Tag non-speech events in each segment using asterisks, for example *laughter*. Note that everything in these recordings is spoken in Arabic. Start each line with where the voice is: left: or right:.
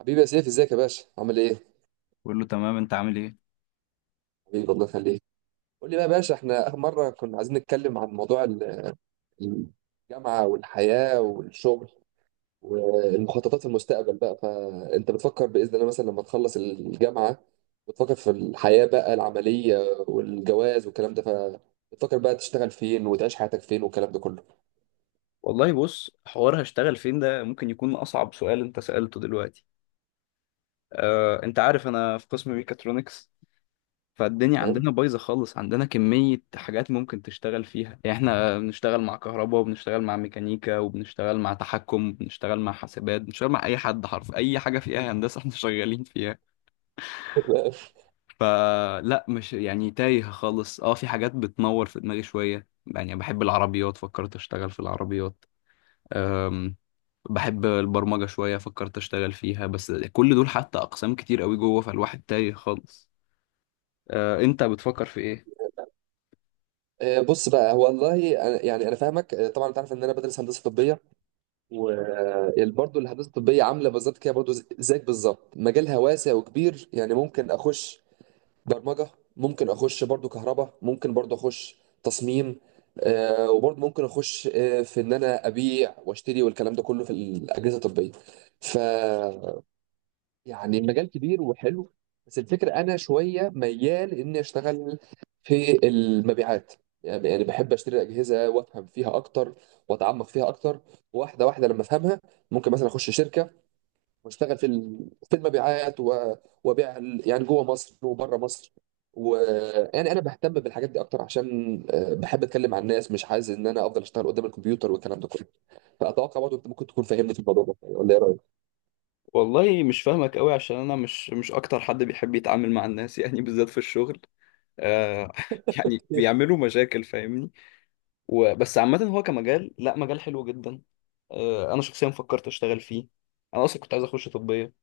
right: حبيبي يا سيف، ازيك يا باشا؟ عامل ايه؟
left: بقول له تمام، انت عامل ايه؟
right: حبيبي الله يخليك. قول لي بقى يا باشا، احنا اخر مره كنا عايزين نتكلم عن موضوع ال- الجامعه والحياه والشغل والمخططات المستقبل بقى. فانت بتفكر باذن الله مثلا لما تخلص الجامعه، بتفكر في الحياه بقى العمليه والجواز والكلام ده، فبتفكر بقى تشتغل فين وتعيش حياتك فين والكلام ده كله.
left: والله، بص، حوار هشتغل فين ده ممكن يكون أصعب سؤال أنت سألته دلوقتي. أنت عارف أنا في قسم ميكاترونكس. فالدنيا
right: فاهم.
left: عندنا بايظة خالص، عندنا كمية حاجات ممكن تشتغل فيها. يعني إحنا بنشتغل مع كهرباء، وبنشتغل مع ميكانيكا، وبنشتغل مع تحكم، وبنشتغل مع حاسبات، بنشتغل مع أي حد حرف أي حاجة فيها هندسة *laughs* إحنا شغالين فيها.
right: *laughs*
left: فلا مش يعني تايه خالص. في حاجات بتنور في دماغي شوية، يعني بحب العربيات، فكرت أشتغل في العربيات. بحب البرمجة شوية، فكرت اشتغل فيها. بس كل دول حتى اقسام كتير قوي جوه، فالواحد تايه خالص. انت بتفكر في ايه؟
right: بص بقى، هو والله انا فاهمك. طبعا انت عارف ان انا بدرس هندسه طبيه، وبرضه الهندسه الطبيه عامله بالظبط كده برضه، زيك بالظبط. مجالها واسع وكبير. يعني ممكن اخش برمجه، ممكن اخش برضه كهرباء، ممكن برضه اخش تصميم، وبرضه ممكن اخش في ان انا ابيع واشتري والكلام ده كله في الاجهزه الطبيه. ف يعني المجال كبير وحلو. بس الفكرة أنا شوية ميال إني أشتغل في المبيعات. يعني بحب أشتري أجهزة وأفهم فيها أكتر، وأتعمق فيها أكتر، واحدة واحدة لما أفهمها. ممكن مثلا أخش شركة وأشتغل في في المبيعات وأبيع يعني جوه مصر وبره مصر. ويعني أنا بهتم بالحاجات دي أكتر عشان بحب أتكلم مع الناس، مش عايز إن أنا أفضل أشتغل قدام الكمبيوتر والكلام ده كله. فأتوقع برضه أنت ممكن تكون فاهمني في الموضوع ده، ولا إيه رأيك؟
left: والله مش فاهمك قوي، عشان انا مش اكتر حد بيحب يتعامل مع الناس *laughs* يعني بالذات في الشغل. آه. *laughs* يعني بيعملوا مشاكل، فاهمني؟ وبس، عامة هو كمجال، لا، مجال حلو جدا. انا شخصيا فكرت اشتغل فيه. انا اصلا كنت عايز اخش طبية.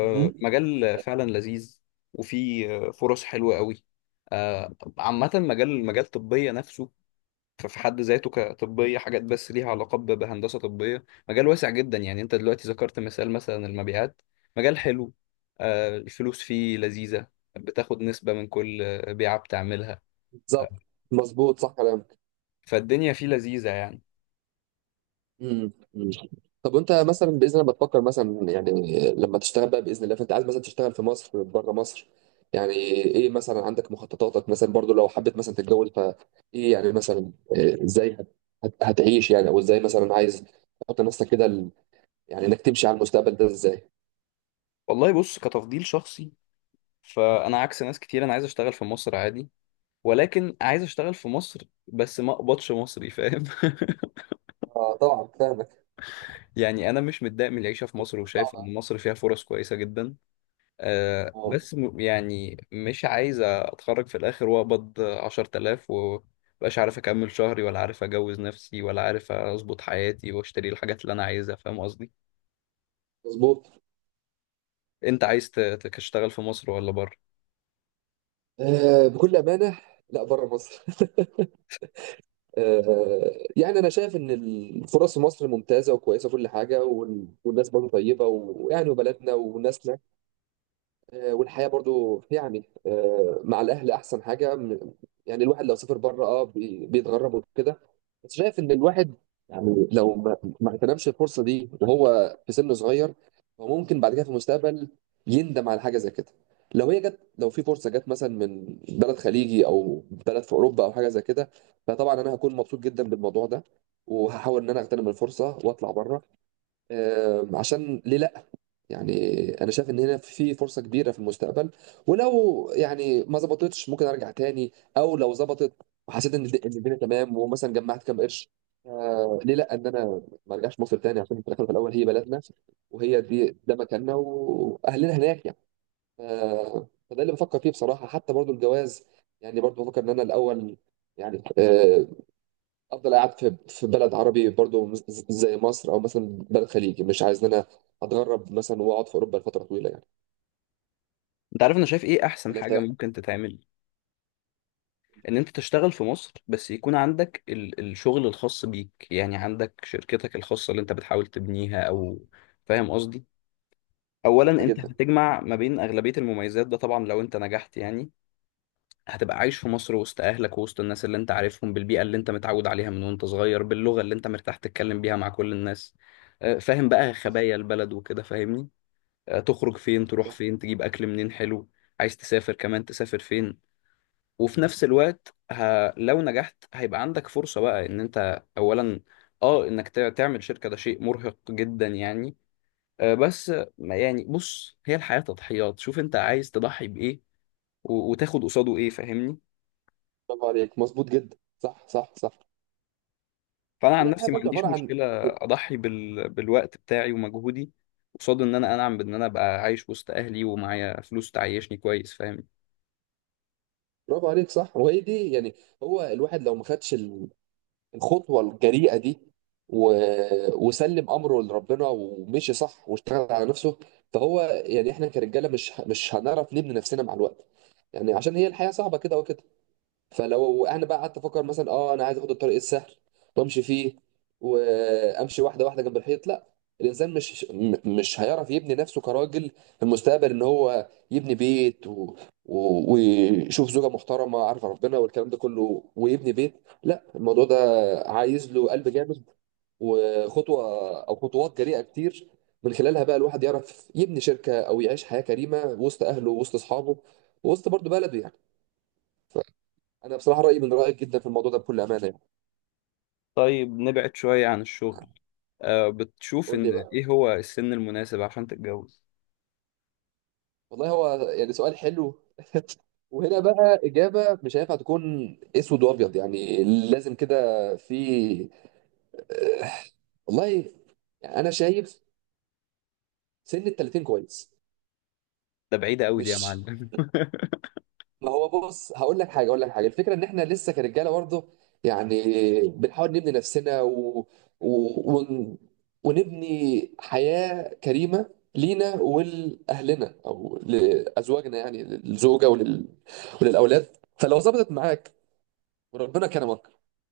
right: *laughs* مهم.
left: مجال فعلا لذيذ. وفيه فرص حلوة قوي. عامة، مجال طبية نفسه. ففي حد ذاته كطبية حاجات، بس ليها علاقة بهندسة طبية، مجال واسع جدا. يعني انت دلوقتي ذكرت مثال مثلا المبيعات. مجال حلو. الفلوس فيه لذيذة. بتاخد نسبة من كل بيعة بتعملها. آه،
right: بالظبط. مظبوط، صح كلامك.
left: فالدنيا فيه لذيذة يعني.
right: أمم. طب وانت مثلا باذن الله بتفكر مثلا يعني لما تشتغل بقى باذن الله، فانت عايز مثلا تشتغل في مصر، بره مصر؟ يعني ايه مثلا عندك مخططاتك؟ مثلا برضو لو حبيت مثلا تتجوز، فايه يعني مثلا إيه، ازاي هتعيش يعني؟ او ازاي مثلا عايز تحط نفسك كده يعني انك تمشي على المستقبل ده ازاي؟
left: والله، بص، كتفضيل شخصي. فأنا عكس ناس كتير، أنا عايز أشتغل في مصر عادي. ولكن عايز أشتغل في مصر، بس ما أقبضش مصري، فاهم؟ *laughs*
right: اه طبعا فاهمك.
left: يعني أنا مش متضايق من العيشة في مصر، وشايف
right: صعبة.
left: إن مصر فيها فرص كويسة جدا.
right: اه،
left: بس يعني مش عايز اتخرج في الاخر واقبض 10,000 ومبقاش عارف اكمل شهري، ولا عارف اجوز نفسي، ولا عارف اظبط حياتي، واشتري الحاجات اللي انا عايزها، فاهم قصدي؟
right: مظبوط.
left: انت عايز تشتغل في مصر ولا بره؟
right: آه، بكل امانه، لا، بره مصر. *laughs* يعني انا شايف ان الفرص في مصر ممتازه وكويسه وكل حاجه، والناس برضه طيبه، ويعني وبلدنا والناس، والحياة برضو يعني، مع الأهل أحسن حاجة. يعني الواحد لو سافر بره اه بيتغرب وكده. بس شايف إن الواحد يعني لو ما اغتنمش الفرصة دي وهو في سن صغير، هو ممكن بعد كده في المستقبل يندم على حاجة زي كده. لو هي جت، لو في فرصة جت مثلا من بلد خليجي أو بلد في أوروبا أو حاجة زي كده، فطبعا أنا هكون مبسوط جدا بالموضوع ده، وهحاول إن أنا أغتنم الفرصة وأطلع بره. عشان ليه لأ؟ يعني انا شايف ان هنا في فرصه كبيره في المستقبل، ولو يعني ما ظبطتش ممكن ارجع تاني، او لو ظبطت وحسيت ان إن الدنيا تمام ومثلا جمعت كام قرش، آه ليه لا ان انا ما ارجعش مصر تاني؟ عشان في الاخر في الاول هي بلدنا، وهي دي ده مكاننا واهلنا هناك يعني. آه، فده اللي بفكر فيه بصراحه. حتى برضو الجواز، يعني برضو بفكر ان انا الاول يعني، افضل قاعد في بلد عربي برضو زي مصر، او مثلا بلد خليجي. مش عايز ان انا اتغرب مثلا واقعد في اوروبا لفتره طويله يعني.
left: انت عارف انا شايف ايه احسن
right: ولا انت
left: حاجة
right: رأيك؟
left: ممكن تتعمل؟ ان انت تشتغل في مصر، بس يكون عندك الشغل الخاص بيك. يعني عندك شركتك الخاصة اللي انت بتحاول تبنيها، او... فاهم قصدي؟
right: صح
left: اولا، انت
right: جدا.
left: هتجمع ما بين اغلبية المميزات ده، طبعا لو انت نجحت يعني. هتبقى عايش في مصر وسط اهلك ووسط الناس اللي انت عارفهم، بالبيئه اللي انت متعود عليها من وانت صغير، باللغه اللي انت مرتاح تتكلم بيها مع كل الناس. فاهم بقى
right: صح
left: خبايا البلد وكده، فاهمني؟ تخرج فين، تروح
right: صح.
left: فين، تجيب اكل منين حلو. عايز تسافر كمان، تسافر فين. وفي نفس الوقت لو نجحت هيبقى عندك فرصه بقى ان انت اولا، اه انك تعمل شركه، ده شيء مرهق جدا يعني. بس يعني بص، هي الحياه تضحيات. شوف انت عايز تضحي بايه وتاخد قصاده ايه، فاهمني؟
right: برافو عليك، مظبوط جدا، صح صح صح.
left: فانا عن
right: هي الحياه
left: نفسي ما
right: برضو
left: عنديش
right: عباره عن
left: مشكله
right: يعني.
left: اضحي بالوقت بتاعي ومجهودي، قصاد ان انا انعم بان انا ابقى عايش وسط اهلي، ومعايا فلوس تعيشني كويس، فاهم؟
right: برافو عليك، صح، وهي دي يعني. هو الواحد لو ما خدش الخطوه الجريئه دي و... وسلم امره لربنا ومشي صح واشتغل على نفسه، فهو يعني احنا كرجاله مش هنعرف نبني نفسنا مع الوقت، يعني عشان هي الحياه صعبه كده وكده. فلو انا بقى قعدت افكر مثلا اه انا عايز اخد الطريق السهل وامشي فيه، وامشي واحده واحده جنب الحيط، لا، الانسان مش هيعرف يبني نفسه كراجل في المستقبل، ان هو يبني بيت ويشوف زوجه محترمه عارفه ربنا والكلام ده كله، ويبني بيت. لا، الموضوع ده عايز له قلب جامد، وخطوه او خطوات جريئه كتير، من خلالها بقى الواحد يعرف يبني شركه او يعيش حياه كريمه وسط اهله، وسط اصحابه، وسط برضه بلده يعني. انا بصراحه رايي من رايك جدا في الموضوع ده، بكل امانه يعني.
left: طيب، نبعد شويه عن الشغل. بتشوف
right: قول لي
left: ان
right: بقى.
left: ايه هو السن المناسب عشان تتجوز؟
right: والله، هو يعني سؤال حلو، وهنا بقى اجابه مش هينفع تكون اسود وابيض يعني، لازم كده في، آه، والله يعني انا شايف سن ال 30 كويس.
left: ده بعيدة قوي دي، يا
right: مش،
left: معلم.
right: ما هو بص، هقول لك حاجه اقول لك حاجه، الفكره ان احنا لسه كرجاله برضه، يعني بنحاول نبني نفسنا و... ون... ونبني حياه كريمه لينا ولاهلنا او لازواجنا، يعني للزوجه وللاولاد. فلو ظبطت معاك وربنا كرمك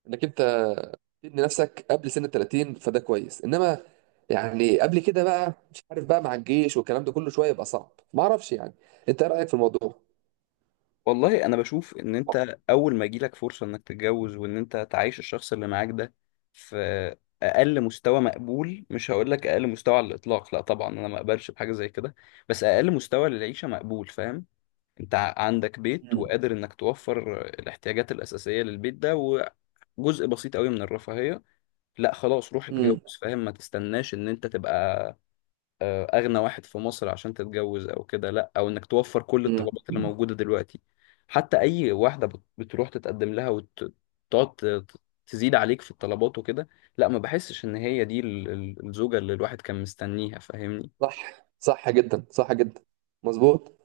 right: انك انت تبني نفسك قبل سن ال 30، فده كويس. انما يعني قبل كده بقى مش عارف بقى، مع الجيش والكلام ده كله شويه يبقى صعب، ما اعرفش يعني. انت ايه رايك في الموضوع؟
left: *laughs* والله، انا بشوف ان انت اول ما يجيلك فرصة انك تتجوز، وان انت تعيش الشخص اللي معاك ده في اقل مستوى مقبول. مش هقول لك اقل مستوى على الاطلاق، لا طبعا، انا ما اقبلش بحاجة زي كده. بس اقل مستوى للعيشة مقبول، فاهم؟ انت عندك بيت
right: مم.
left: وقادر انك توفر الاحتياجات الاساسيه للبيت ده، وجزء بسيط قوي من الرفاهيه. لا خلاص، روح اتجوز، فاهم؟ ما تستناش ان انت تبقى اغنى واحد في مصر عشان تتجوز، او كده لا، او انك توفر كل
right: مم.
left: الطلبات اللي موجوده دلوقتي. حتى اي واحده بتروح تتقدم لها وتقعد تزيد عليك في الطلبات وكده، لا، ما بحسش ان هي دي الزوجه اللي الواحد كان مستنيها، فاهمني؟
right: صح، صح جدا، صح جدا، مظبوط.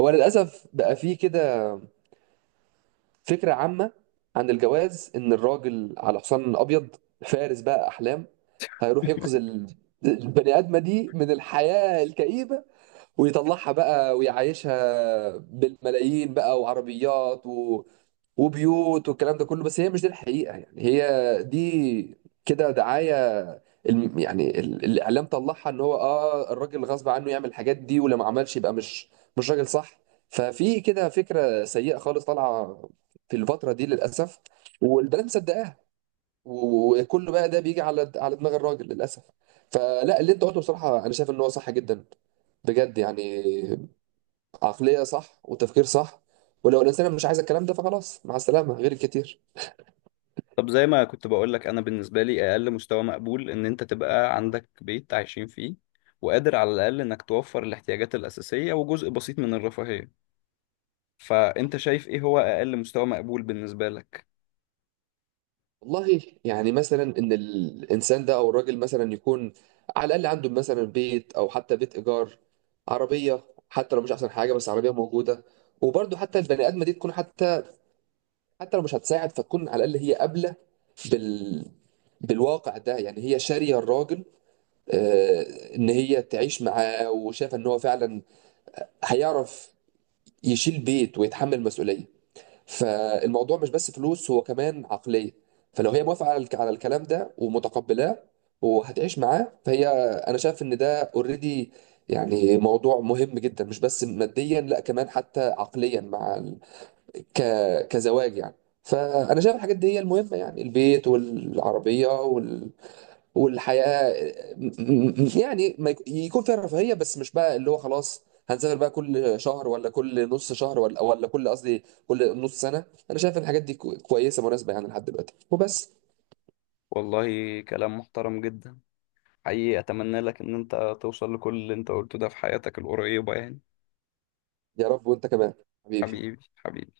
right: هو للاسف بقى فيه كده فكره عامه عن الجواز ان الراجل على حصان ابيض، فارس بقى احلام، هيروح ينقذ البني ادمه دي من الحياه الكئيبه، ويطلعها بقى ويعيشها بالملايين بقى، وعربيات وبيوت والكلام ده كله. بس هي مش دي الحقيقه، يعني هي دي كده دعايه. الاعلام طلعها ان هو اه الراجل غصب عنه يعمل الحاجات دي، ولو ما عملش يبقى مش راجل، صح؟ ففي كده فكره سيئه خالص طالعه في الفتره دي للاسف، والبنات مصدقاها، وكله بقى ده بيجي على على دماغ الراجل للاسف. فلا، اللي انت قلته بصراحه انا شايف ان هو صح جدا، بجد يعني، عقليه صح وتفكير صح. ولو الانسان مش عايز الكلام ده، فخلاص مع السلامه، غير الكتير.
left: طب، زي ما كنت بقول لك، انا بالنسبه لي اقل مستوى مقبول ان انت تبقى عندك بيت عايشين فيه، وقادر على الاقل انك توفر الاحتياجات الاساسيه، وجزء بسيط من الرفاهيه. فانت شايف ايه هو اقل مستوى مقبول بالنسبه لك؟
right: والله يعني مثلا ان الانسان ده او الراجل مثلا يكون على الاقل عنده مثلا بيت او حتى بيت ايجار، عربيه حتى لو مش احسن حاجه بس عربيه موجوده. وبرضه حتى البني ادمه دي تكون حتى، حتى لو مش هتساعد، فتكون على الاقل هي قابله بال بالواقع ده، يعني هي شاريه الراجل، ان هي تعيش معاه، وشايفه ان هو فعلا هيعرف يشيل بيت ويتحمل مسؤوليه. فالموضوع مش بس فلوس، هو كمان عقلية. فلو هي موافقة على على الكلام ده ومتقبلاه وهتعيش معاه، فهي، أنا شايف إن ده أوريدي يعني، موضوع مهم جدا مش بس ماديا، لا كمان حتى عقليا، مع ك... كزواج يعني. فأنا شايف الحاجات دي هي المهمة، يعني البيت والعربية والحياه، يعني ما يكون فيها رفاهيه. بس مش بقى اللي هو خلاص هنسافر بقى كل شهر، ولا كل نص شهر، ولا كل نص سنه. انا شايف ان الحاجات دي كويسه مناسبه يعني لحد دلوقتي وبس.
left: والله، كلام محترم جدا. حقيقي اتمنى لك ان انت توصل لكل اللي انت قلته ده في حياتك القريبه يعني.
right: يا رب، وانت كمان حبيبي.
left: حبيبي، حبيبي.